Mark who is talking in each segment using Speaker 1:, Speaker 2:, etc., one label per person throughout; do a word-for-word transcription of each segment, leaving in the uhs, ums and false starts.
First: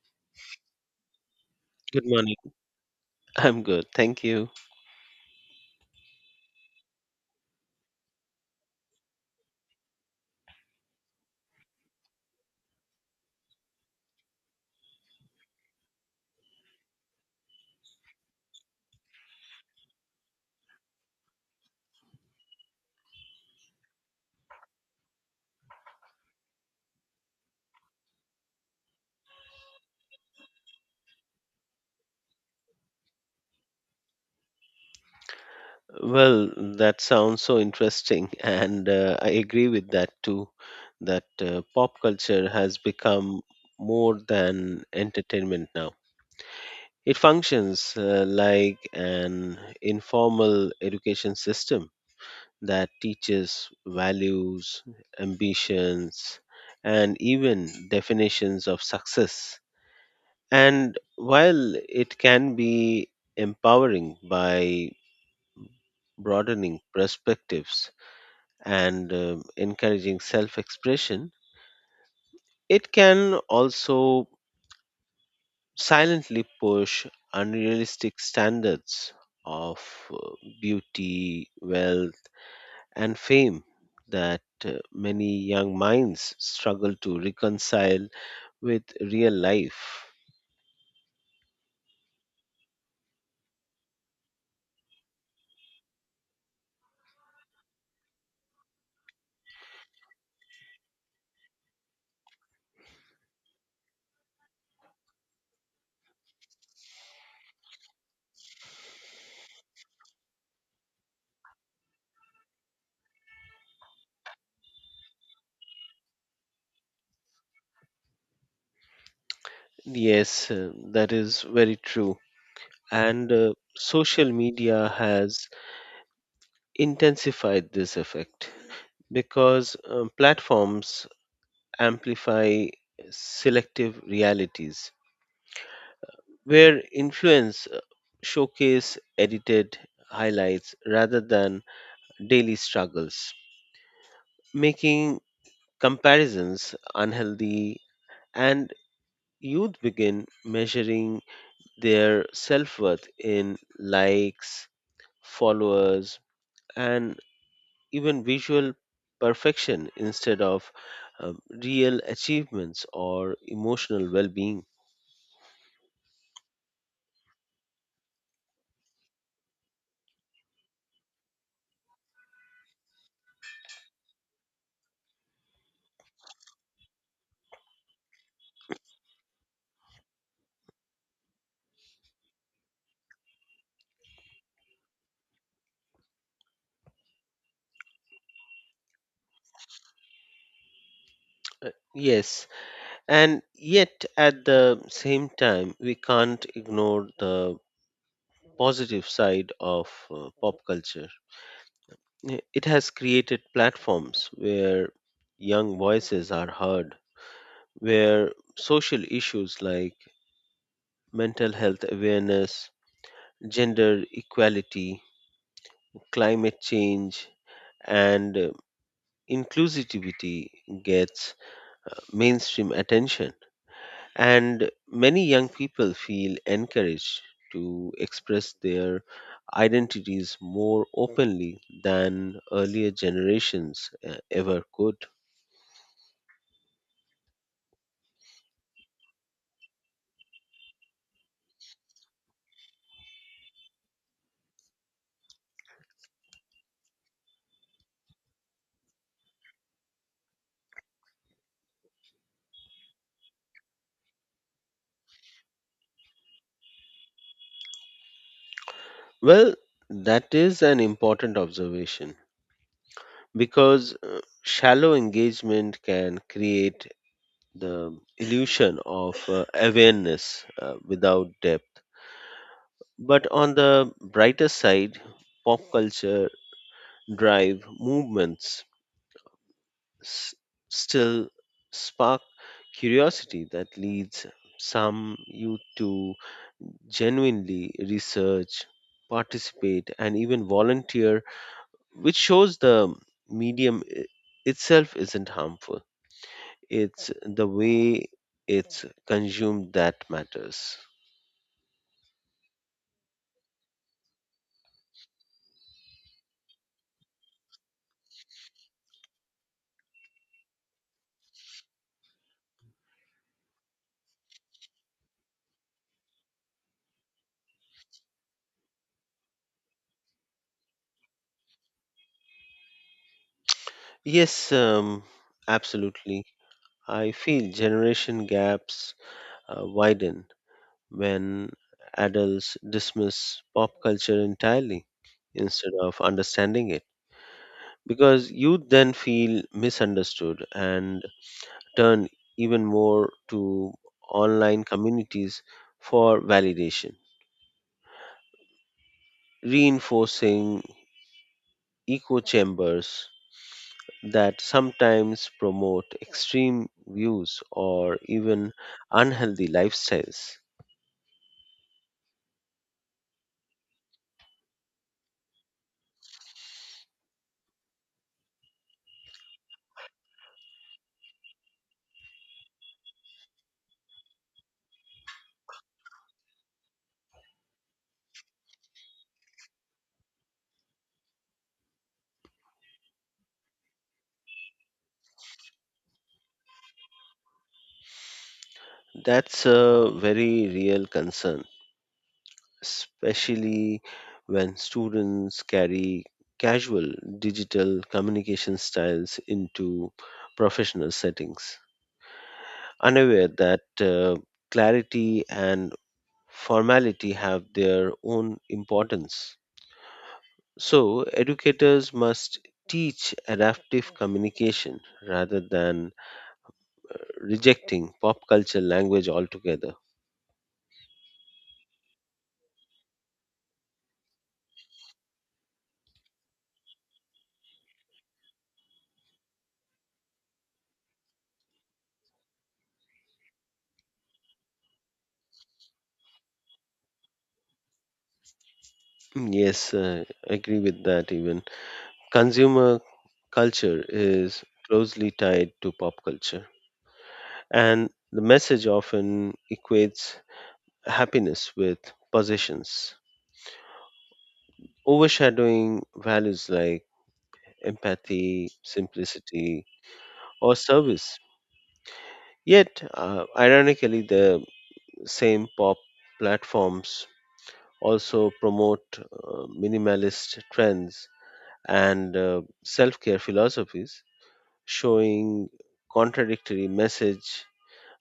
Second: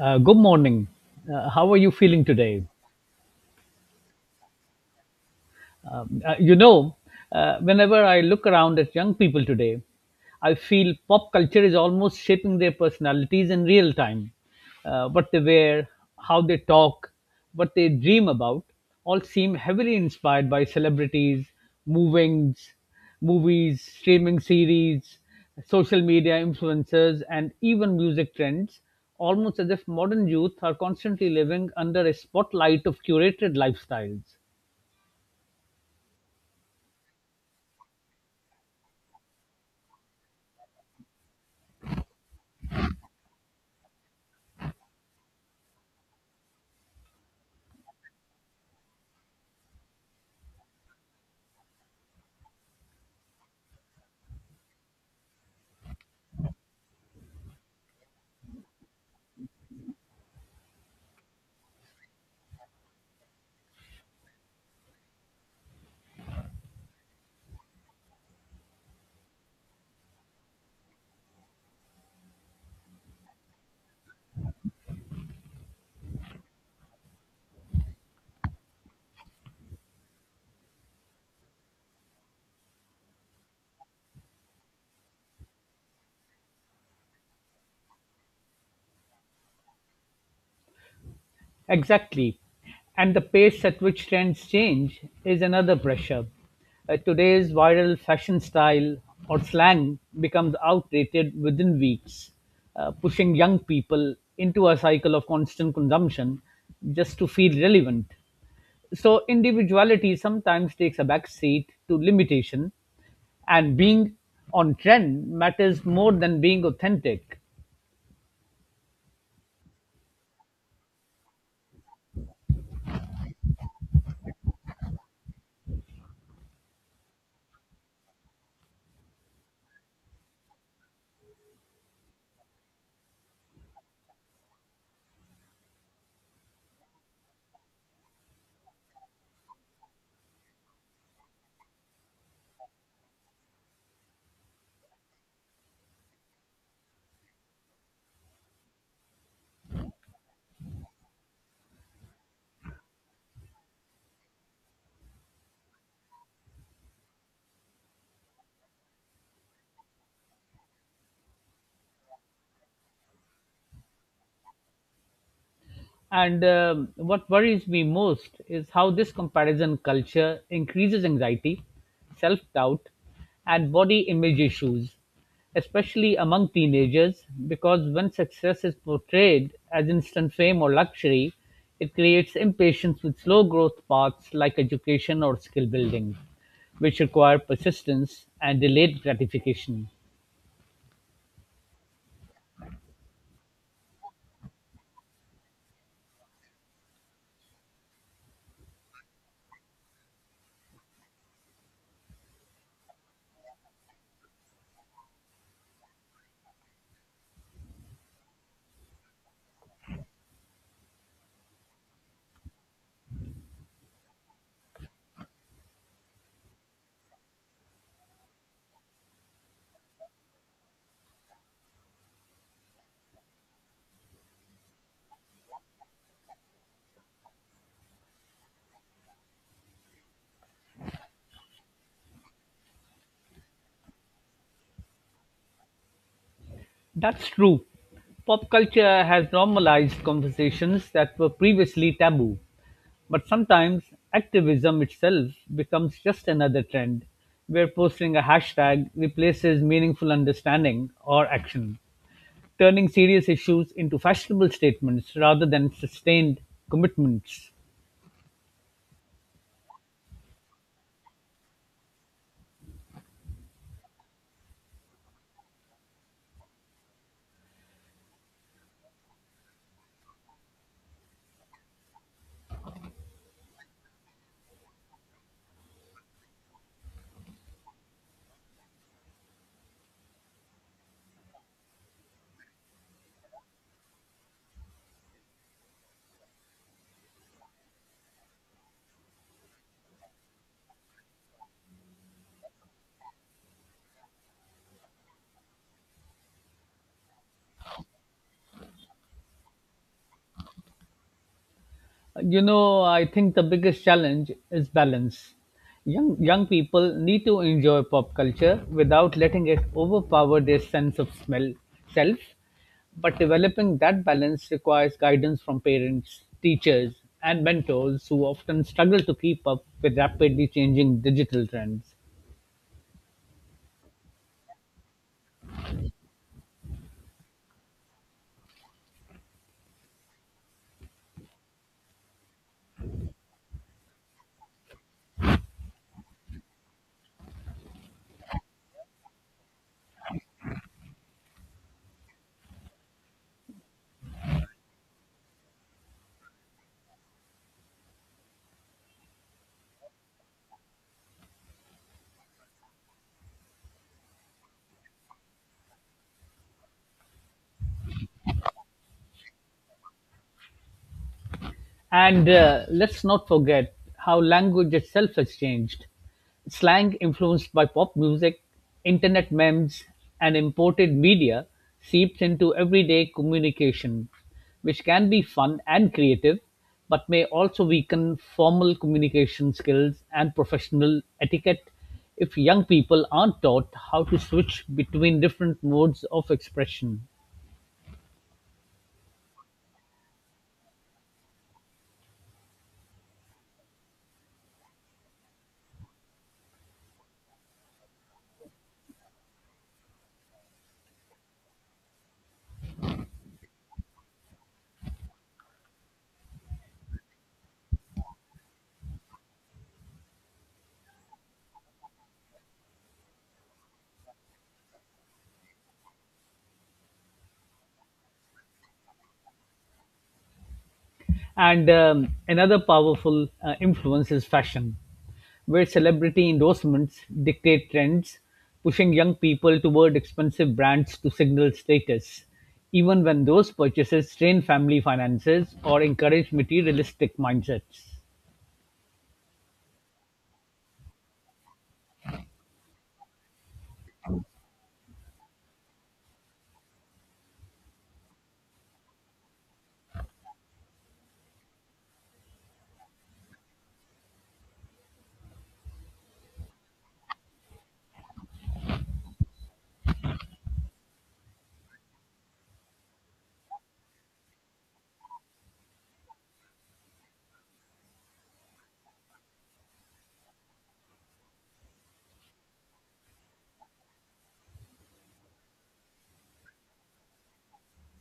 Speaker 1: Uh, good morning. Uh, how are you
Speaker 2: Good
Speaker 1: feeling
Speaker 2: morning.
Speaker 1: today?
Speaker 2: I'm good. Thank you.
Speaker 1: Um, uh, you know, uh, Whenever I look around at young people today, I feel pop culture is almost shaping their personalities in real time. Uh, what they wear, how they talk, what they dream about, all seem heavily inspired by celebrities, movings, movies, streaming series, social media influencers, and even music trends, almost as if modern youth are constantly living under a spotlight of curated lifestyles.
Speaker 2: Well, that sounds so interesting. And uh, I agree with that too, that uh, pop culture has become more than entertainment now. It functions uh, like an informal education system that teaches values, ambitions, and even definitions of success. And while it can be empowering by broadening perspectives, and um, encouraging self expression, it can also silently push unrealistic standards of uh, beauty, wealth, and fame that uh, many young minds struggle to reconcile with real life.
Speaker 1: Exactly. And the pace at which trends change is another pressure. Uh, today's viral fashion style or slang becomes outdated within weeks, uh, pushing young people into a cycle of constant consumption just to feel relevant. So, individuality sometimes takes a back seat to limitation, and being on trend matters more than being authentic.
Speaker 2: Yes, uh, that is very true. And uh, social media has intensified this effect because um, platforms amplify selective realities where influence uh, showcase edited highlights rather than daily struggles, making comparisons unhealthy, and youth begin measuring their self-worth in likes, followers, and even visual perfection instead of um, real achievements or emotional well being.
Speaker 1: And um, what worries me most is how this comparison culture increases anxiety, self doubt, and body image issues, especially among teenagers, because when success is portrayed as instant fame or luxury, it creates impatience with slow growth paths like education or skill building, which require persistence and delayed gratification.
Speaker 2: Yes, and yet at the same time, we can't ignore the positive side of uh, pop culture. I- It has created platforms where young voices are heard, where social issues like mental health awareness, gender equality, climate change, and uh, inclusivity gets uh, mainstream attention, and many young people feel encouraged to express their identities more openly than earlier generations uh, ever could.
Speaker 1: That's true. Pop culture has normalized conversations that were previously taboo. But sometimes activism itself becomes just another trend, where posting a hashtag replaces meaningful understanding or action, turning serious issues into fashionable statements rather than sustained commitments.
Speaker 2: Well, that is an important observation because uh, shallow engagement can create the illusion of uh, awareness uh, without depth, but on the brighter side, pop culture drive movements s- still spark curiosity that leads some youth to genuinely research, participate, and even volunteer, which shows the medium i- itself isn't harmful. It's the way it's consumed that matters.
Speaker 1: You know, I think the biggest challenge is balance. Young young people need to enjoy pop culture without letting it overpower their sense of smell self, but developing that balance requires guidance from parents, teachers, and mentors who often struggle to keep up with rapidly changing digital trends.
Speaker 2: Yes, um, absolutely. I feel generation gaps uh, widen when adults dismiss pop culture entirely instead of understanding it, because youth then feel misunderstood and turn even more to online communities for validation, reinforcing echo chambers that sometimes promote extreme views or even unhealthy lifestyles.
Speaker 1: And uh, let's not forget how language itself has changed. Slang influenced by pop music, internet memes, and imported media seeps into everyday communication, which can be fun and creative, but may also weaken formal communication skills and professional etiquette if young people aren't taught how to switch between different modes of expression.
Speaker 2: That's a very real concern, especially when students carry casual digital communication styles into professional settings, unaware that uh, clarity and formality have their own importance. So, educators must teach adaptive communication rather than rejecting pop culture language altogether.
Speaker 1: And um, another powerful uh, influence is fashion, where celebrity endorsements dictate trends, pushing young people toward expensive brands to signal status, even when those purchases strain family finances or encourage materialistic mindsets.
Speaker 2: Mm, yes, uh, I agree with that. Even consumer culture is closely tied to pop culture, and the message often equates happiness with possessions, overshadowing values like empathy, simplicity, or service. Yet, uh, ironically, the same pop platforms also promote uh, minimalist trends and uh, self care philosophies, showing contradictory message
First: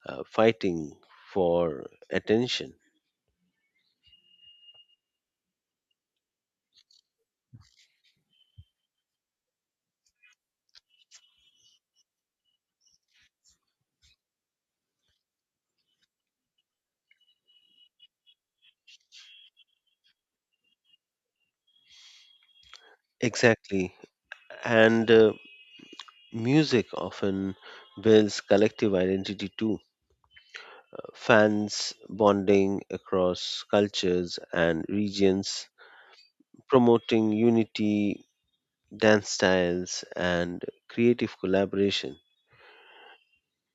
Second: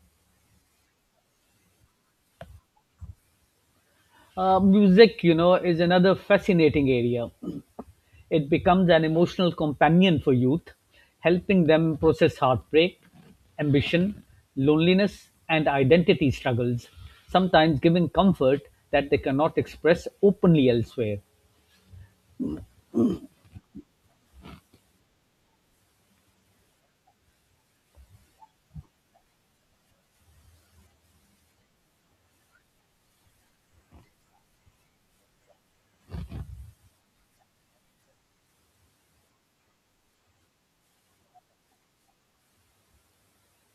Speaker 2: uh, fighting for attention.
Speaker 1: Uh, music, you know, is another fascinating area. It becomes an emotional companion for youth, helping them process heartbreak, ambition, loneliness, and identity struggles, sometimes giving comfort that they cannot express openly elsewhere.
Speaker 2: Exactly. And uh, music often builds collective identity too. Fans bonding across cultures and regions, promoting unity, dance styles, and creative collaboration.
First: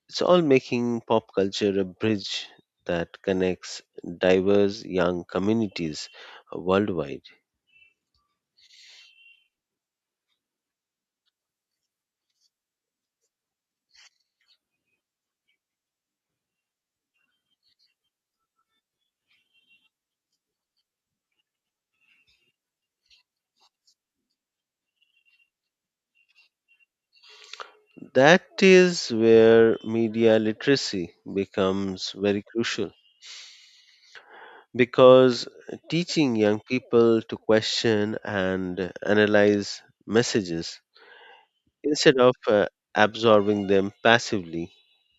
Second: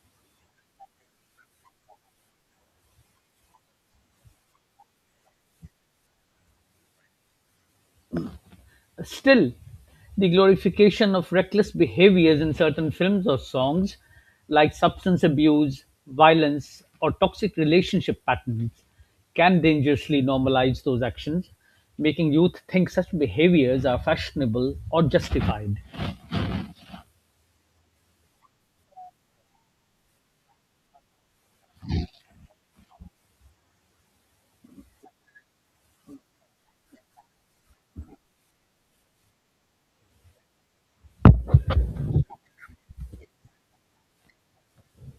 Speaker 2: It's all making pop culture a bridge that connects diverse young communities worldwide.
Speaker 1: Still, the glorification of reckless behaviors in certain films or songs, like substance abuse, violence, or toxic relationship patterns, can dangerously normalize those actions, making youth think such behaviors are fashionable or justified.
Speaker 2: That is where media literacy becomes very crucial, because teaching young people to question and analyze messages instead of uh, absorbing them passively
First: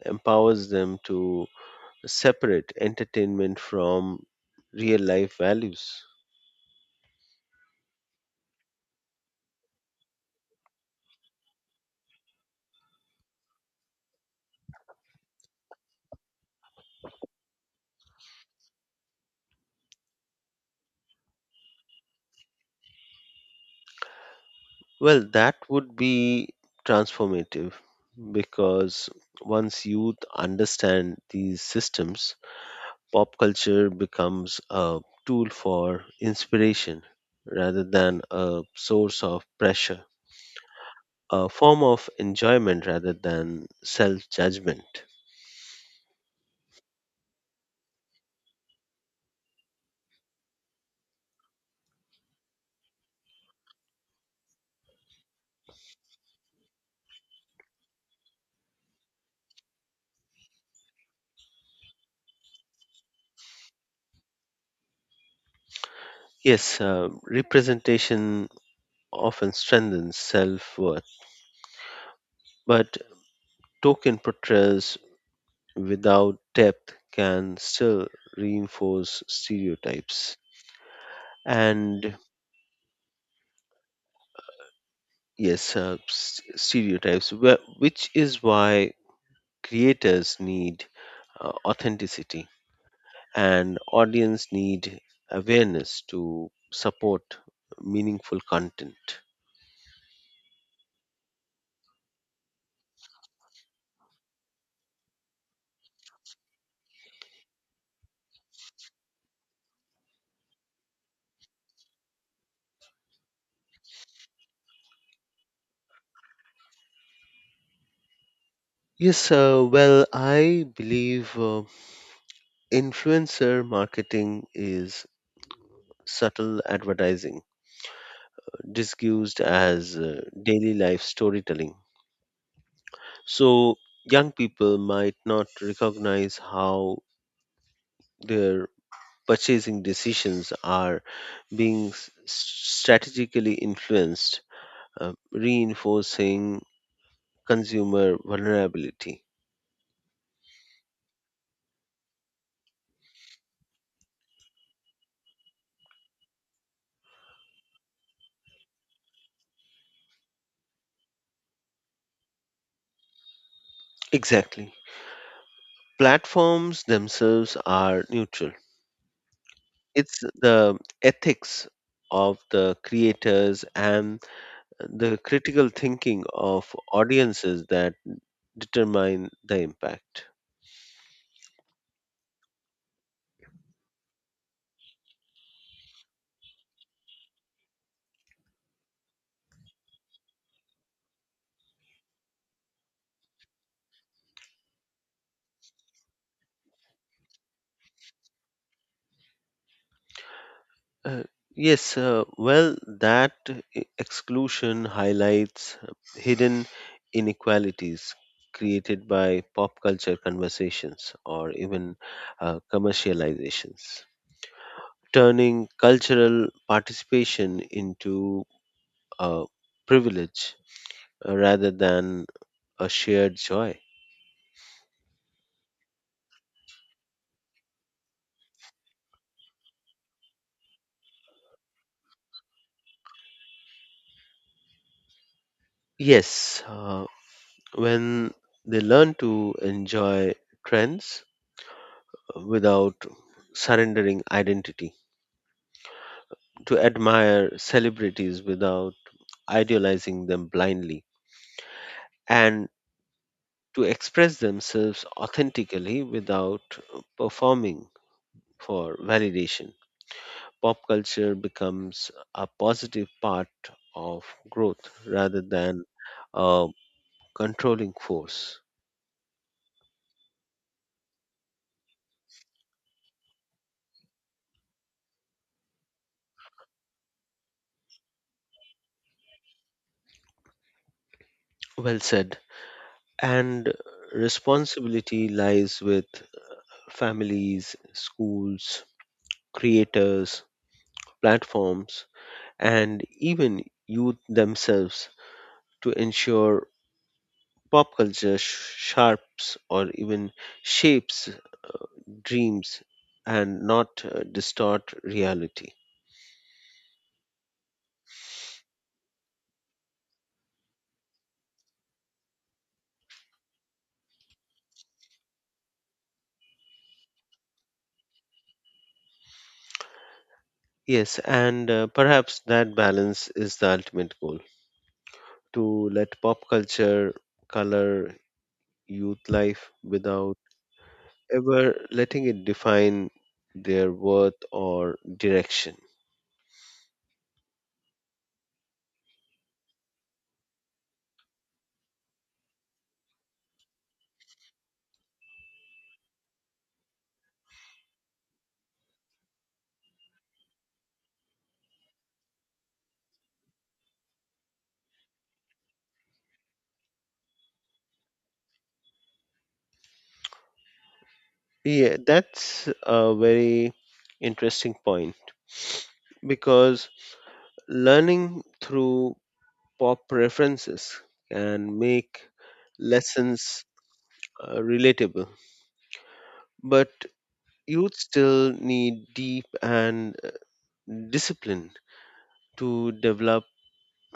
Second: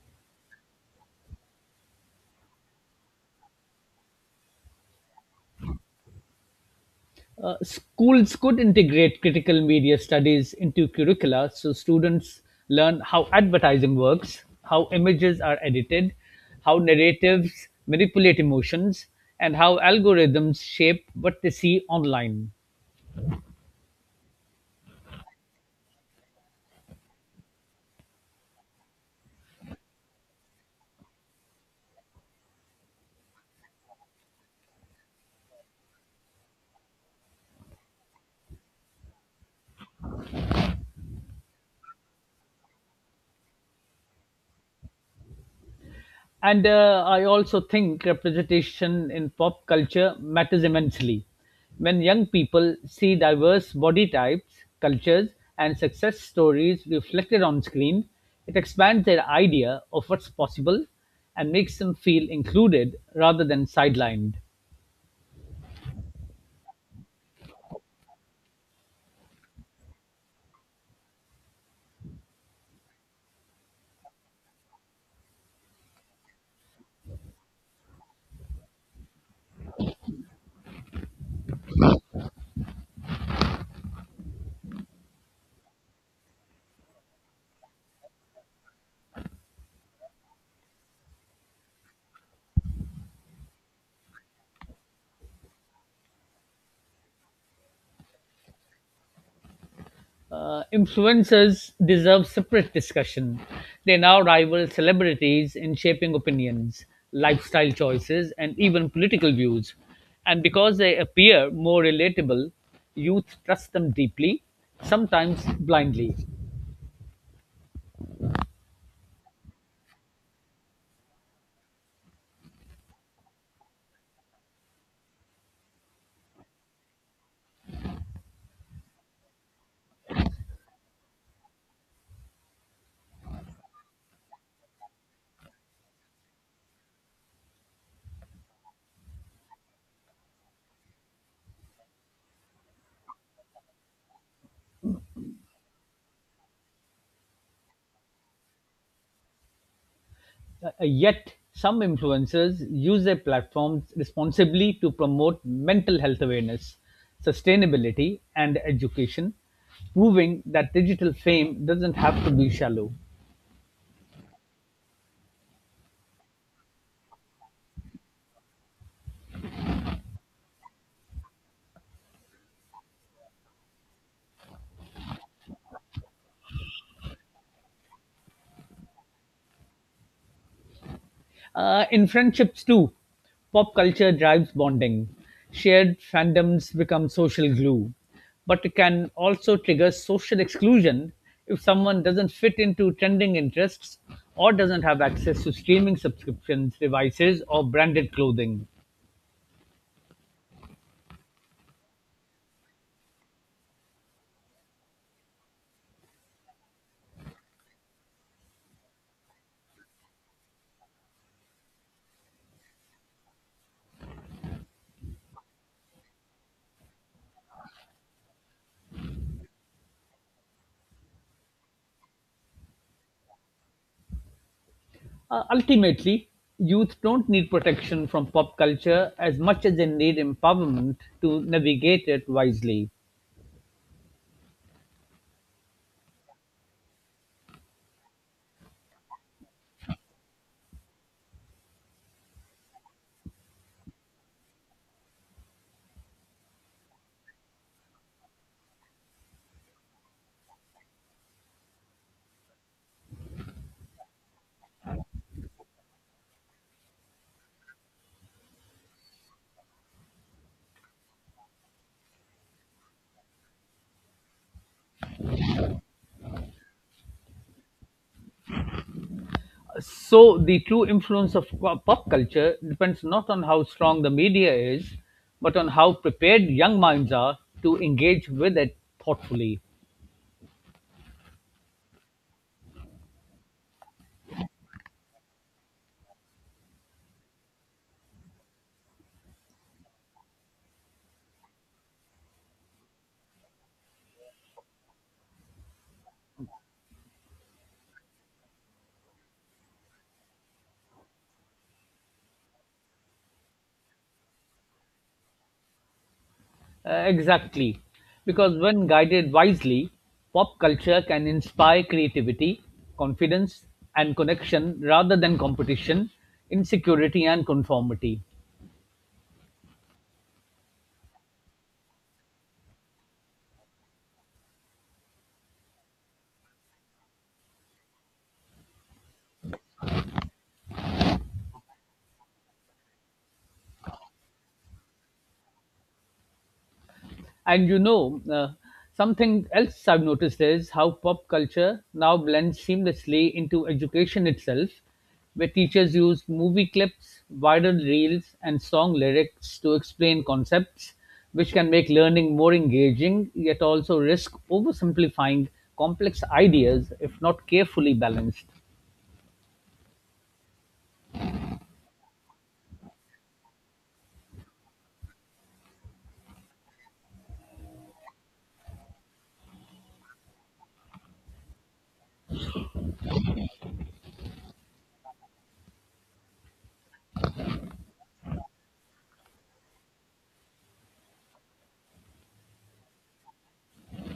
Speaker 2: empowers them to separate entertainment from real life values.
Speaker 1: Uh, schools could integrate critical media studies into curricula so students learn how advertising works, how images are edited, how narratives manipulate emotions, and how algorithms shape what they see online.
Speaker 2: Well, that would be transformative, because once youth understand these systems, pop culture becomes a tool for inspiration rather than a source of pressure, a form of enjoyment rather than self judgment.
Speaker 1: And uh, I also think representation in pop culture matters immensely. When young people see diverse body types, cultures, and success stories reflected on screen, it expands their idea of what's possible and makes them feel included rather than sidelined.
Speaker 2: Yes, uh, representation often strengthens self worth, but token portrayals without depth can still reinforce stereotypes. And yes, uh, s- stereotypes, wh- which is why creators need uh, authenticity and audience need awareness to support meaningful content.
Speaker 1: Uh, Influencers deserve separate discussion. They now rival celebrities in shaping opinions, lifestyle choices, and even political views. And because they appear more relatable, youth trust them deeply, sometimes blindly.
Speaker 2: Yes, uh, well, I believe uh, influencer marketing is subtle advertising disguised as uh, daily life storytelling. So, young people might not recognize how their purchasing decisions are being s- strategically influenced, uh, reinforcing consumer vulnerability.
Speaker 1: Uh, yet, some influencers use their platforms responsibly to promote mental health awareness, sustainability, and education, proving that digital fame doesn't have to be shallow.
Speaker 2: Exactly. Platforms themselves are neutral. It's the ethics of the creators and the critical thinking of audiences that determine the impact.
Speaker 1: Uh, in friendships too, pop culture drives bonding. Shared fandoms become social glue, but it can also trigger social exclusion if someone doesn't fit into trending interests or doesn't have access to streaming subscriptions, devices, or branded clothing.
Speaker 2: Uh, yes, uh, well, that e- exclusion highlights hidden inequalities created by pop culture conversations or even uh, commercializations, turning cultural participation into a privilege uh, rather than a shared joy.
Speaker 1: Uh, ultimately, youth don't need protection from pop culture as much as they need empowerment to navigate it wisely.
Speaker 2: Yes, uh, when they learn to enjoy trends without surrendering identity, to admire celebrities without idealizing them blindly, and to express themselves authentically without performing for validation, pop culture becomes a positive part of growth rather than a controlling force.
Speaker 1: So the true influence of co- pop culture depends not on how strong the media is, but on how prepared young minds are to engage with it thoughtfully.
Speaker 2: Well said. And responsibility lies with families, schools, creators, platforms, and even youth themselves to ensure pop culture sh- sharps or even shapes dreams and not uh, distort reality.
Speaker 1: Uh, exactly. Because when guided wisely, pop culture can inspire creativity, confidence, and connection rather than competition, insecurity, and conformity.
Speaker 2: Yes, and uh, perhaps that balance is the ultimate goal, to let pop culture color youth life without ever letting it define their worth or direction.
Speaker 1: And you know, uh, something else I've noticed is how pop culture now blends seamlessly into education itself, where teachers use movie clips, viral reels, and song lyrics to explain concepts, which can make learning more engaging, yet also risk oversimplifying complex ideas if not carefully balanced.
Speaker 2: Yeah, that's a very interesting point, because learning through pop references can make lessons uh, relatable, but youth still need deep and uh, disciplined to develop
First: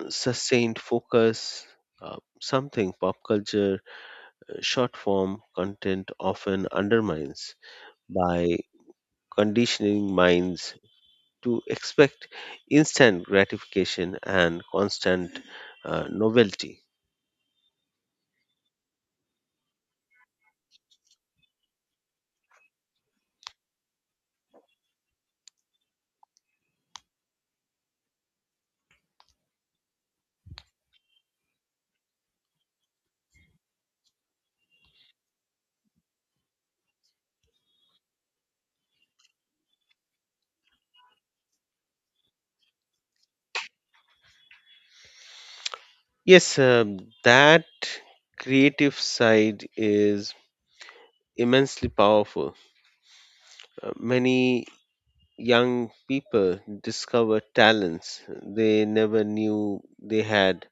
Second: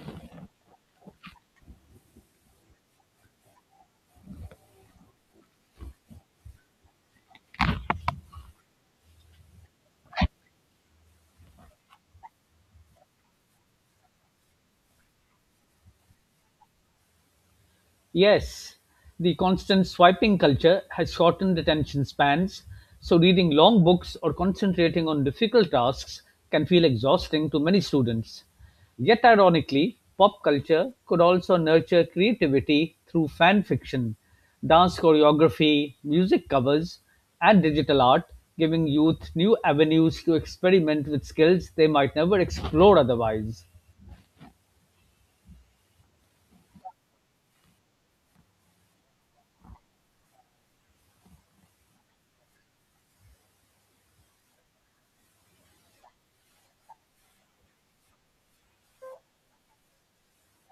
Speaker 2: sustained focus, uh, something pop culture uh, short form content often undermines by conditioning minds to expect instant gratification and constant uh, novelty.
Speaker 1: Yes, the constant swiping culture has shortened attention spans, so reading long books or concentrating on difficult tasks can feel exhausting to many students. Yet, ironically, pop culture could also nurture creativity through fan fiction, dance choreography, music covers, and digital art, giving youth new avenues to experiment with skills they might never explore otherwise.
Speaker 2: Yes, um, that creative side is immensely powerful. Uh, many young people discover talents they never knew they had,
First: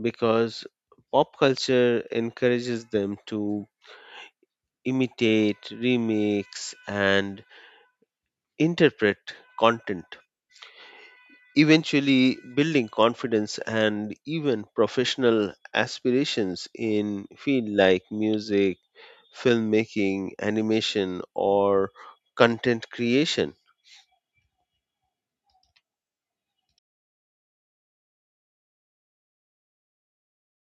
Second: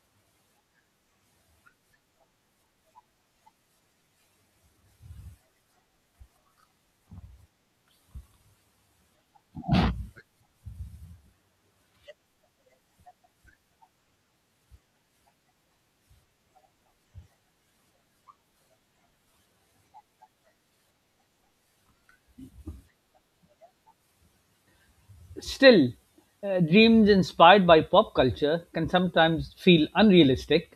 Speaker 2: because pop culture encourages them to imitate, remix, and interpret content, eventually building confidence and even professional aspirations in fields like music, filmmaking, animation, or content creation.
Speaker 1: Still, uh, dreams inspired by pop culture can sometimes feel unrealistic,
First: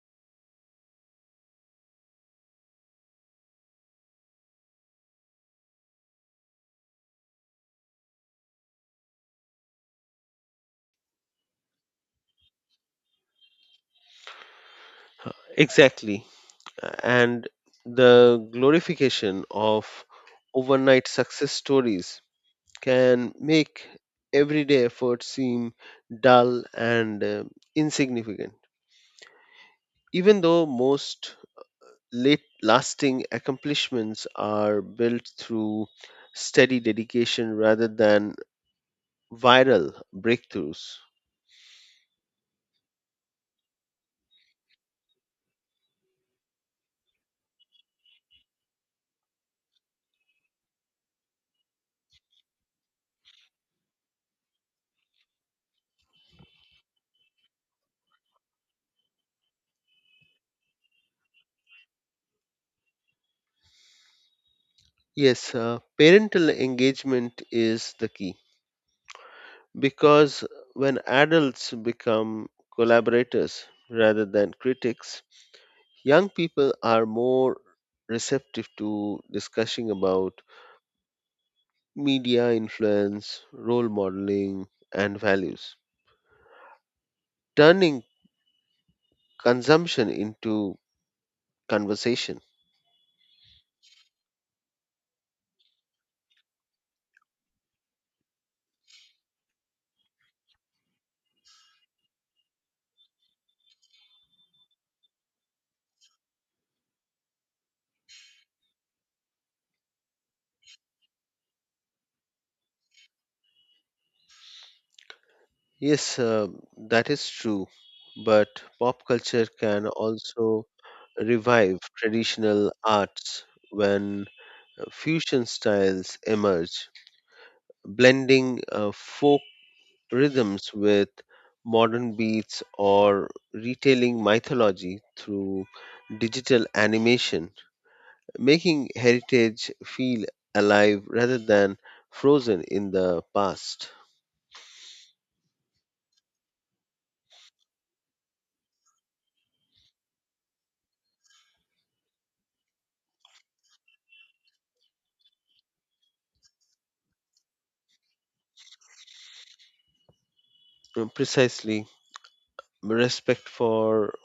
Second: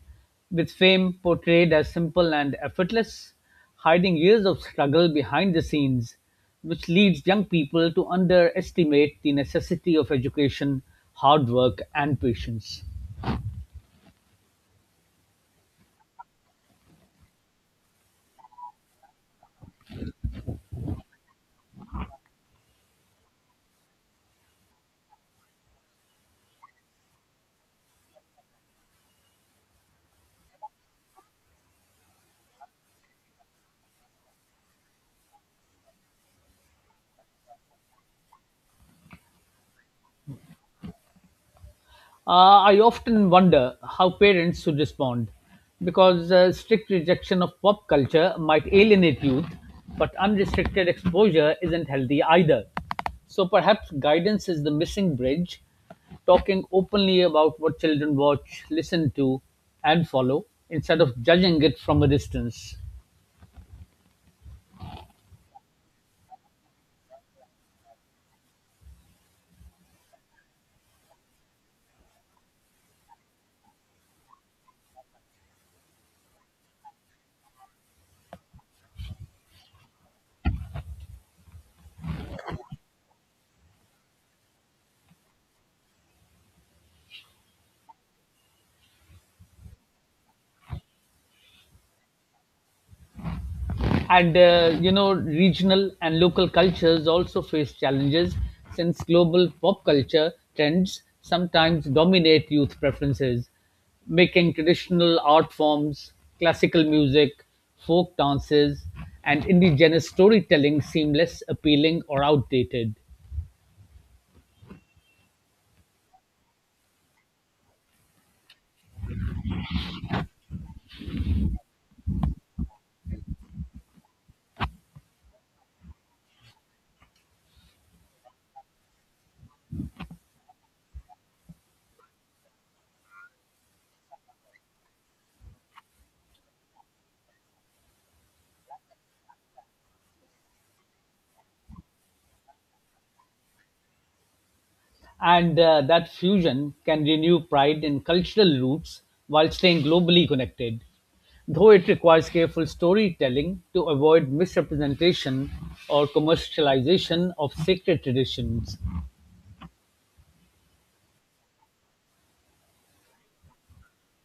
Speaker 1: with fame portrayed as simple and effortless, hiding years of struggle behind the scenes, which leads young people to underestimate the necessity of education, hard work, and patience.
Speaker 2: Exactly. And the glorification of overnight success stories can make everyday effort seem dull and uh, insignificant, even though most late lasting accomplishments are built through steady dedication rather than viral breakthroughs.
Speaker 1: Uh, I often wonder how parents should respond because uh, strict rejection of pop culture might alienate youth, but unrestricted exposure isn't healthy either. So perhaps guidance is the missing bridge, talking openly about what children watch, listen to, and follow instead of judging it from a distance.
Speaker 2: Yes, uh, parental engagement is the key, because when adults become collaborators rather than critics, young people are more receptive to discussing about media influence, role modeling, and values, turning consumption into conversation.
Speaker 1: And uh, you know, regional and local cultures also face challenges since global pop culture trends sometimes dominate youth preferences, making traditional art forms, classical music, folk dances, and indigenous storytelling seem less appealing or outdated.
Speaker 2: Yes, uh, that is true, but pop culture can also revive traditional arts when uh, fusion styles emerge, blending uh, folk rhythms with modern beats or retelling mythology through digital animation, making heritage feel alive rather than frozen in the past.
Speaker 1: and uh, that fusion can renew pride in cultural roots while staying globally connected, though it requires careful storytelling to avoid misrepresentation or commercialization of sacred traditions.
Speaker 2: Uh, Precisely, respect for,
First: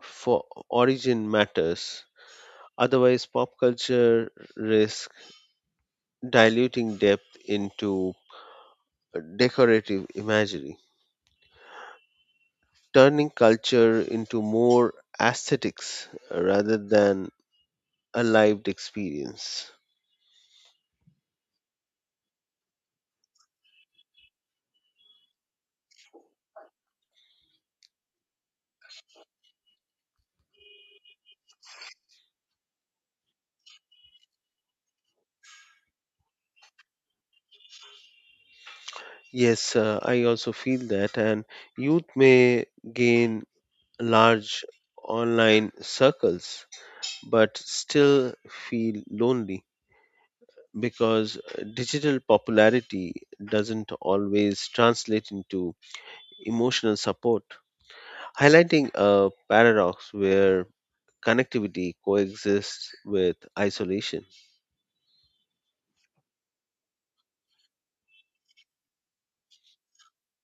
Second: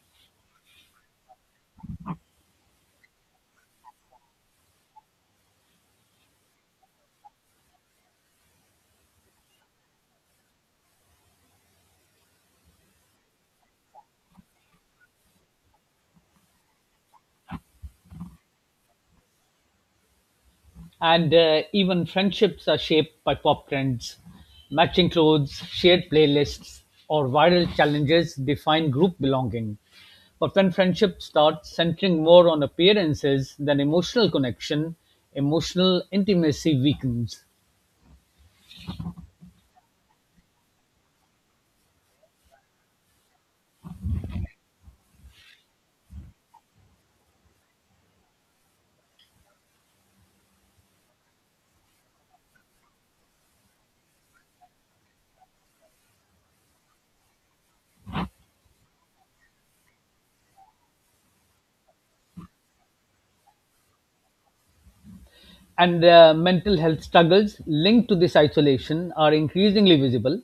Speaker 2: for origin matters. Otherwise, pop culture risks diluting depth into decorative imagery, turning culture into more aesthetics uh, rather than a lived experience.
Speaker 1: And uh, even friendships are shaped by pop trends. Matching clothes, shared playlists, or viral challenges define group belonging. But when friendship starts centering more on appearances than emotional connection, emotional intimacy weakens.
Speaker 2: Yes, uh, I also feel that, and youth may gain large online circles but still feel lonely, because digital popularity doesn't always translate into emotional support, highlighting a paradox where connectivity coexists with isolation.
Speaker 1: And the mental health struggles linked to this isolation are increasingly visible,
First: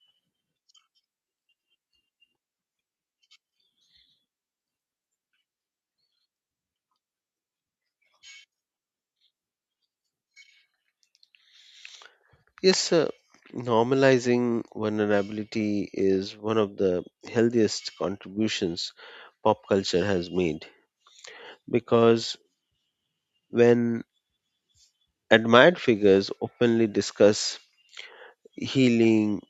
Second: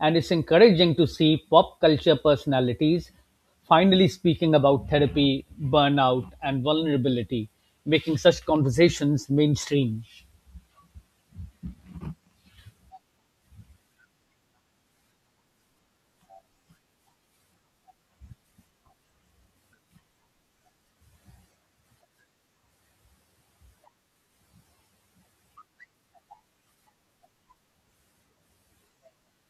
Speaker 1: and it's encouraging to see pop culture personalities finally speaking about therapy, burnout, and vulnerability, making such conversations mainstream.
Speaker 2: Yes, uh, normalizing vulnerability is one of the healthiest contributions pop culture has made, because when admired figures openly discuss healing,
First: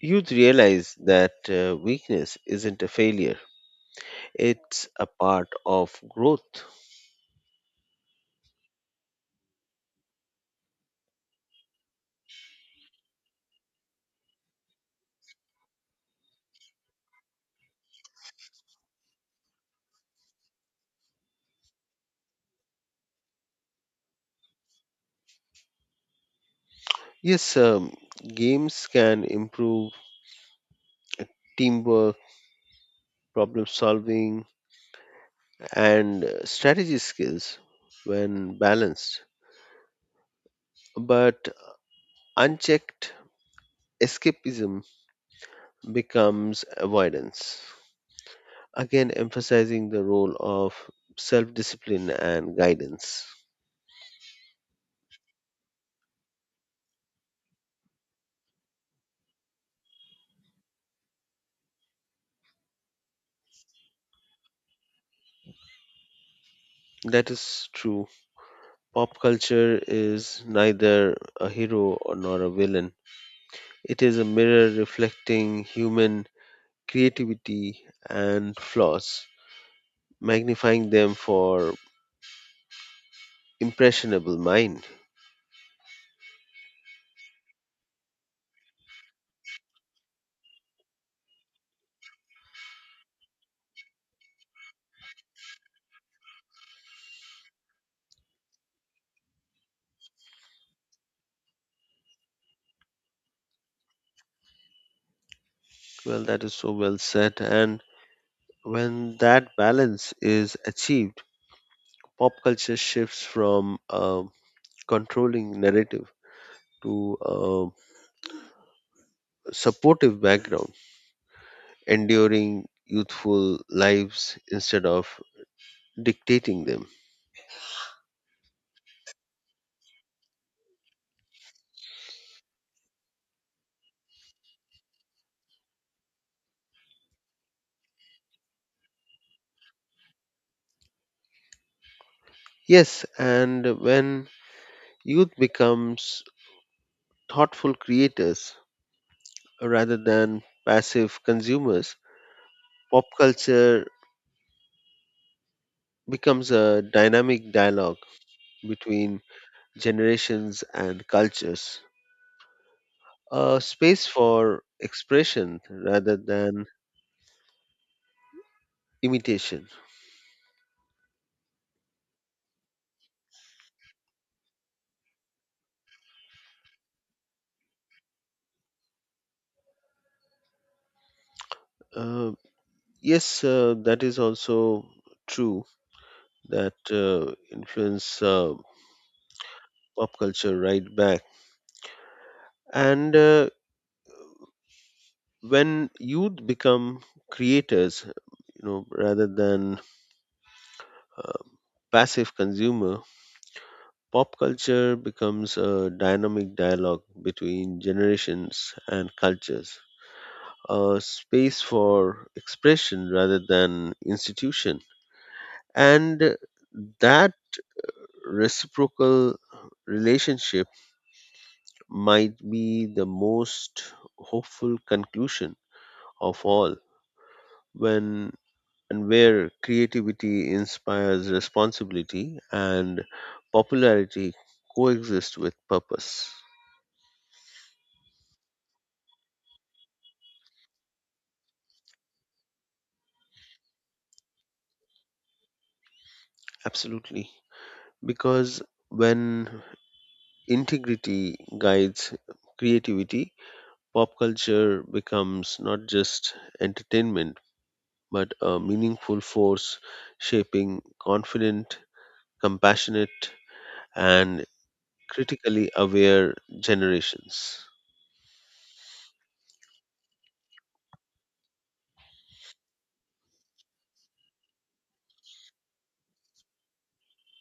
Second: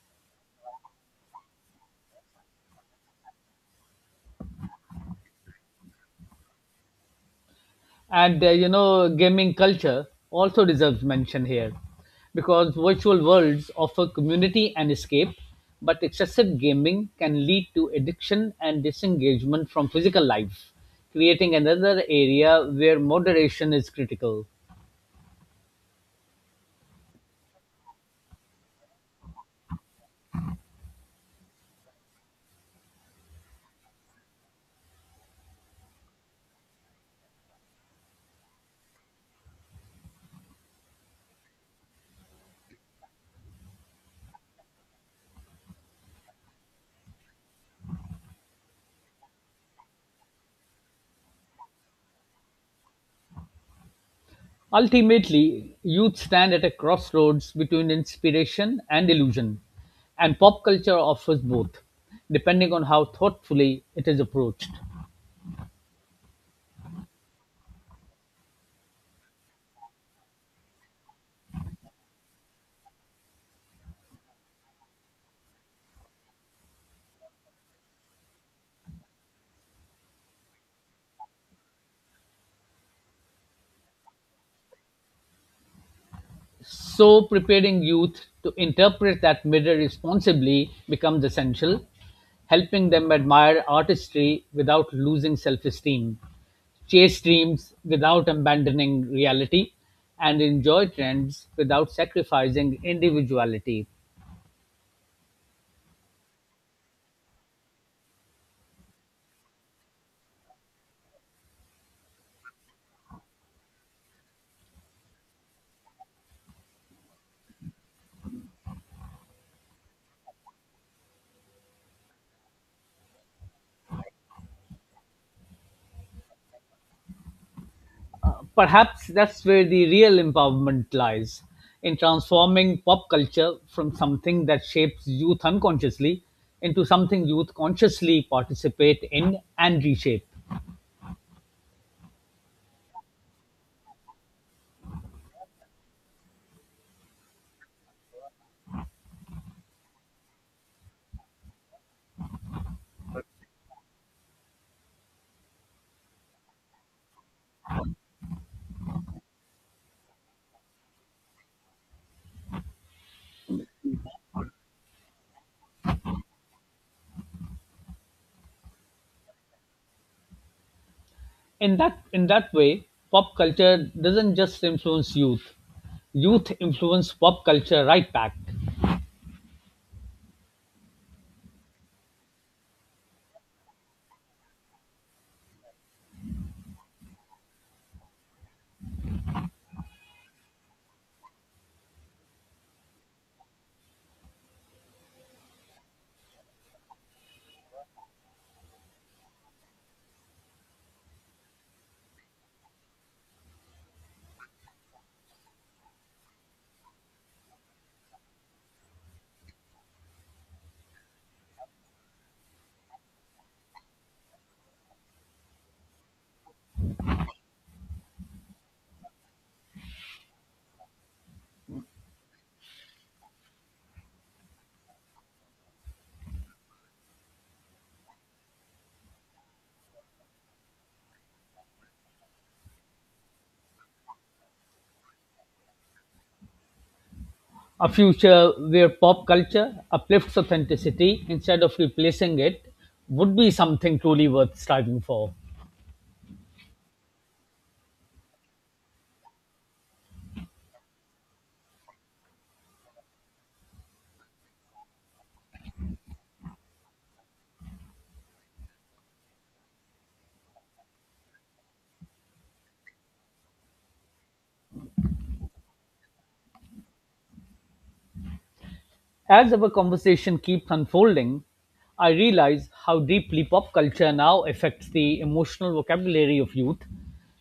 Speaker 2: youth realize that uh, weakness isn't a failure, it's a part of growth.
Speaker 1: and uh, you know gaming culture also deserves mention here because virtual worlds offer community and escape, but excessive gaming can lead to addiction and disengagement from physical life, creating another area where moderation is critical.
Speaker 2: Yes, um, games can improve teamwork, problem solving, and uh, strategy skills when balanced, but unchecked escapism becomes avoidance. Again, emphasizing the role of self discipline and guidance.
Speaker 1: Ultimately, youth stand at a crossroads between inspiration and illusion, and pop culture offers both, depending on how thoughtfully it is approached.
Speaker 2: That is true. Pop culture is neither a hero or nor a villain. It is a mirror reflecting human creativity and flaws, magnifying them for impressionable mind.
Speaker 1: So, preparing youth to interpret that mirror responsibly becomes essential, helping them admire artistry without losing self esteem, chase dreams without abandoning reality, and enjoy trends without sacrificing individuality.
Speaker 2: Well, that is so well said. And when that balance is achieved, pop culture shifts from a controlling narrative to a supportive background, enduring youthful lives instead of dictating them.
Speaker 1: Perhaps that's where the real empowerment lies, in transforming pop culture from something that shapes youth unconsciously into something youth consciously participate in and reshape.
Speaker 2: Yes, and when youth becomes thoughtful creators rather than passive consumers, pop culture becomes a dynamic dialogue between generations and cultures, a space for expression rather than imitation.
Speaker 1: In that in that way, pop culture doesn't just influence youth. Youth influence pop culture right back.
Speaker 2: Uh, yes, uh, that is also true, that uh, influence uh, pop culture right back. And uh, when youth become creators, you know, rather than uh, passive consumer, pop culture becomes a dynamic dialogue between generations and cultures, a space for expression rather than institution, and that reciprocal relationship might be the most hopeful conclusion of all, when and where creativity inspires responsibility and popularity coexist with purpose.
Speaker 1: A future where pop culture uplifts authenticity instead of replacing it would be something truly worth striving for.
Speaker 2: Absolutely. Because when integrity guides creativity, pop culture becomes not just entertainment, but a meaningful force shaping confident, compassionate, and critically aware generations.
Speaker 1: As our conversation keeps unfolding, I realize how deeply pop culture now affects the emotional vocabulary of youth,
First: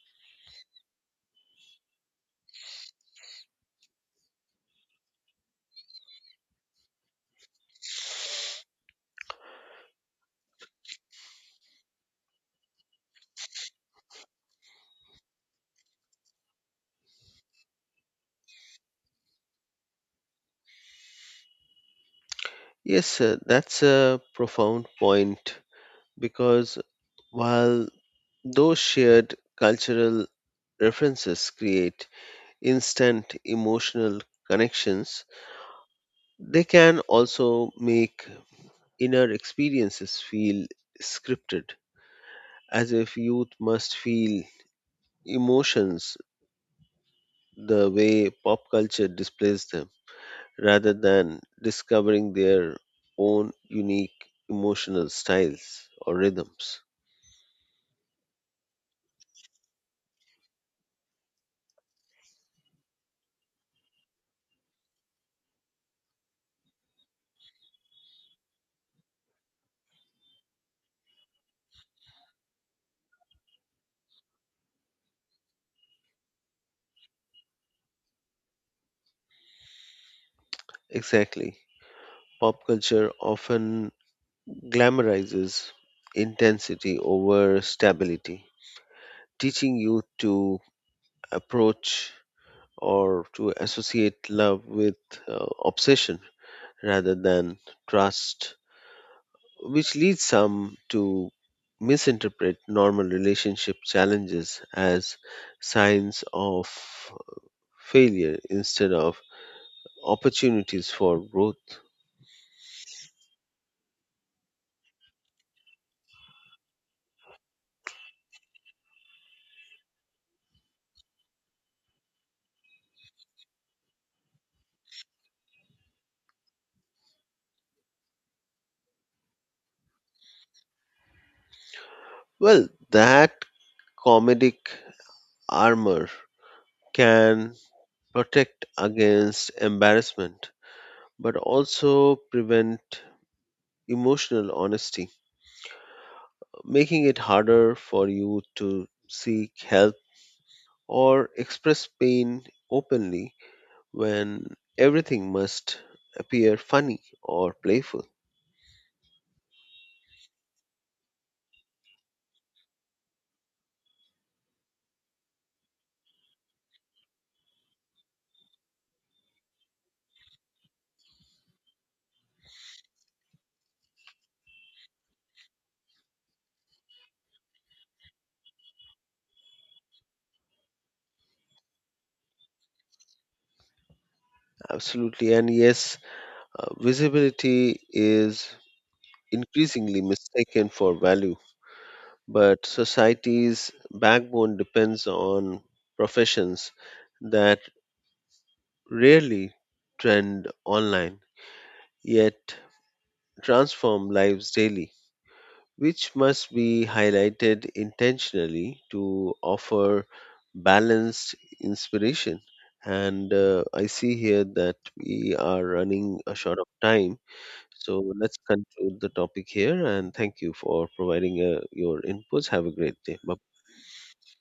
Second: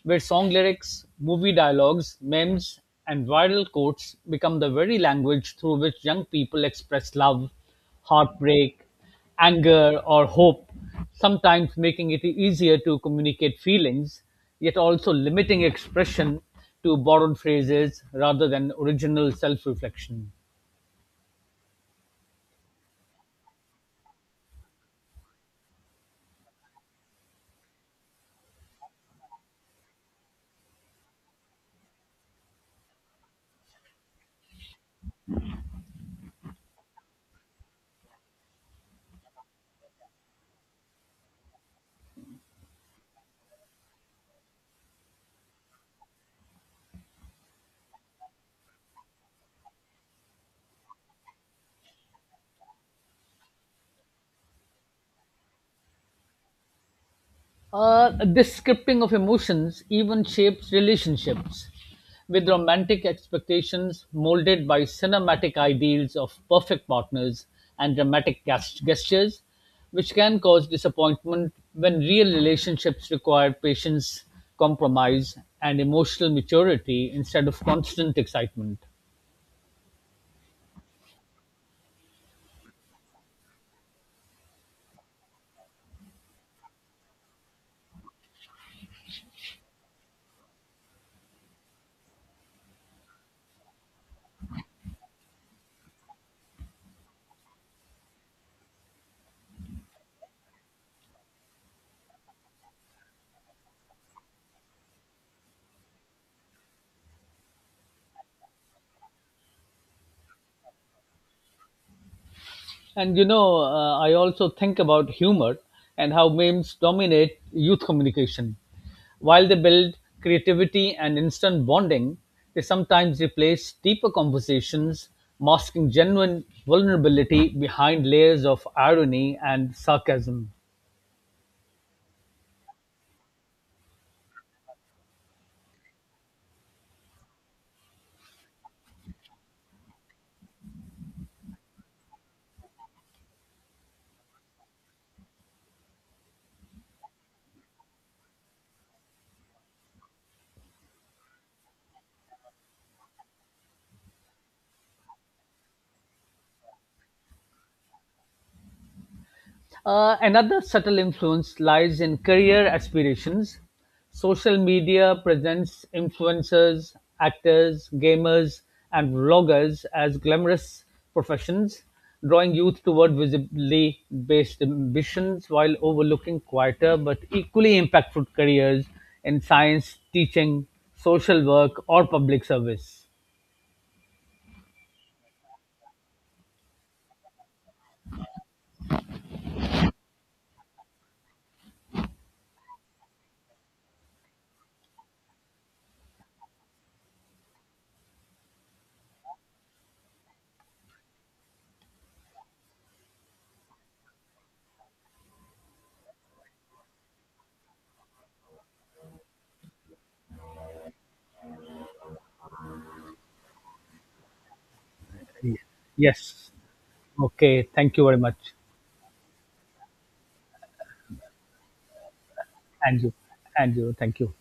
Speaker 1: where song lyrics, movie dialogues, memes, and viral quotes become the very language through which young people express love, heartbreak, anger, or hope, sometimes making it easier to communicate feelings, yet also limiting expression to borrowed phrases rather than original self reflection.
Speaker 2: Yes, uh, that's a profound point, because while those shared cultural references create instant emotional connections, they can also make inner experiences feel scripted, as if youth must feel emotions the way pop culture displays them, rather than discovering their own unique emotional styles or rhythms.
Speaker 1: Uh, this scripting of emotions even shapes relationships, with romantic expectations molded by cinematic ideals of perfect partners and dramatic gas- gestures, which can cause disappointment when real relationships require patience, compromise, and emotional maturity instead of constant excitement.
Speaker 2: Exactly. Pop culture often glamorizes intensity over stability, teaching youth to approach or to associate love with uh, obsession rather than trust, which leads some to misinterpret normal relationship challenges as signs of failure instead of opportunities for growth.
Speaker 1: And you know, uh, I also think about humor and how memes dominate youth communication. While they build creativity and instant bonding, they sometimes replace deeper conversations, masking genuine vulnerability behind layers of irony and sarcasm.
Speaker 2: Well, that comedic armor can protect against embarrassment, but also prevent emotional honesty, making it harder for you to seek help or express pain openly when everything must appear funny or playful.
Speaker 1: Uh, another subtle influence lies in career aspirations. Social media presents influencers, actors, gamers, and vloggers as glamorous professions, drawing youth toward visibly based ambitions while overlooking quieter but equally impactful careers in science, teaching, social work, or public service.
Speaker 2: Absolutely. And yes, uh, visibility is increasingly mistaken for value, but society's backbone depends on professions that rarely trend online yet transform lives daily, which must be highlighted intentionally to offer balanced inspiration. And uh, I see here that we are running a
Speaker 1: Yes.
Speaker 2: short of time.
Speaker 1: Okay. Thank you
Speaker 2: So
Speaker 1: very much.
Speaker 2: let's conclude the topic here. And thank you for providing uh, your inputs. Have a great
Speaker 1: And you.
Speaker 2: day. Bye.
Speaker 1: And you. Thank you.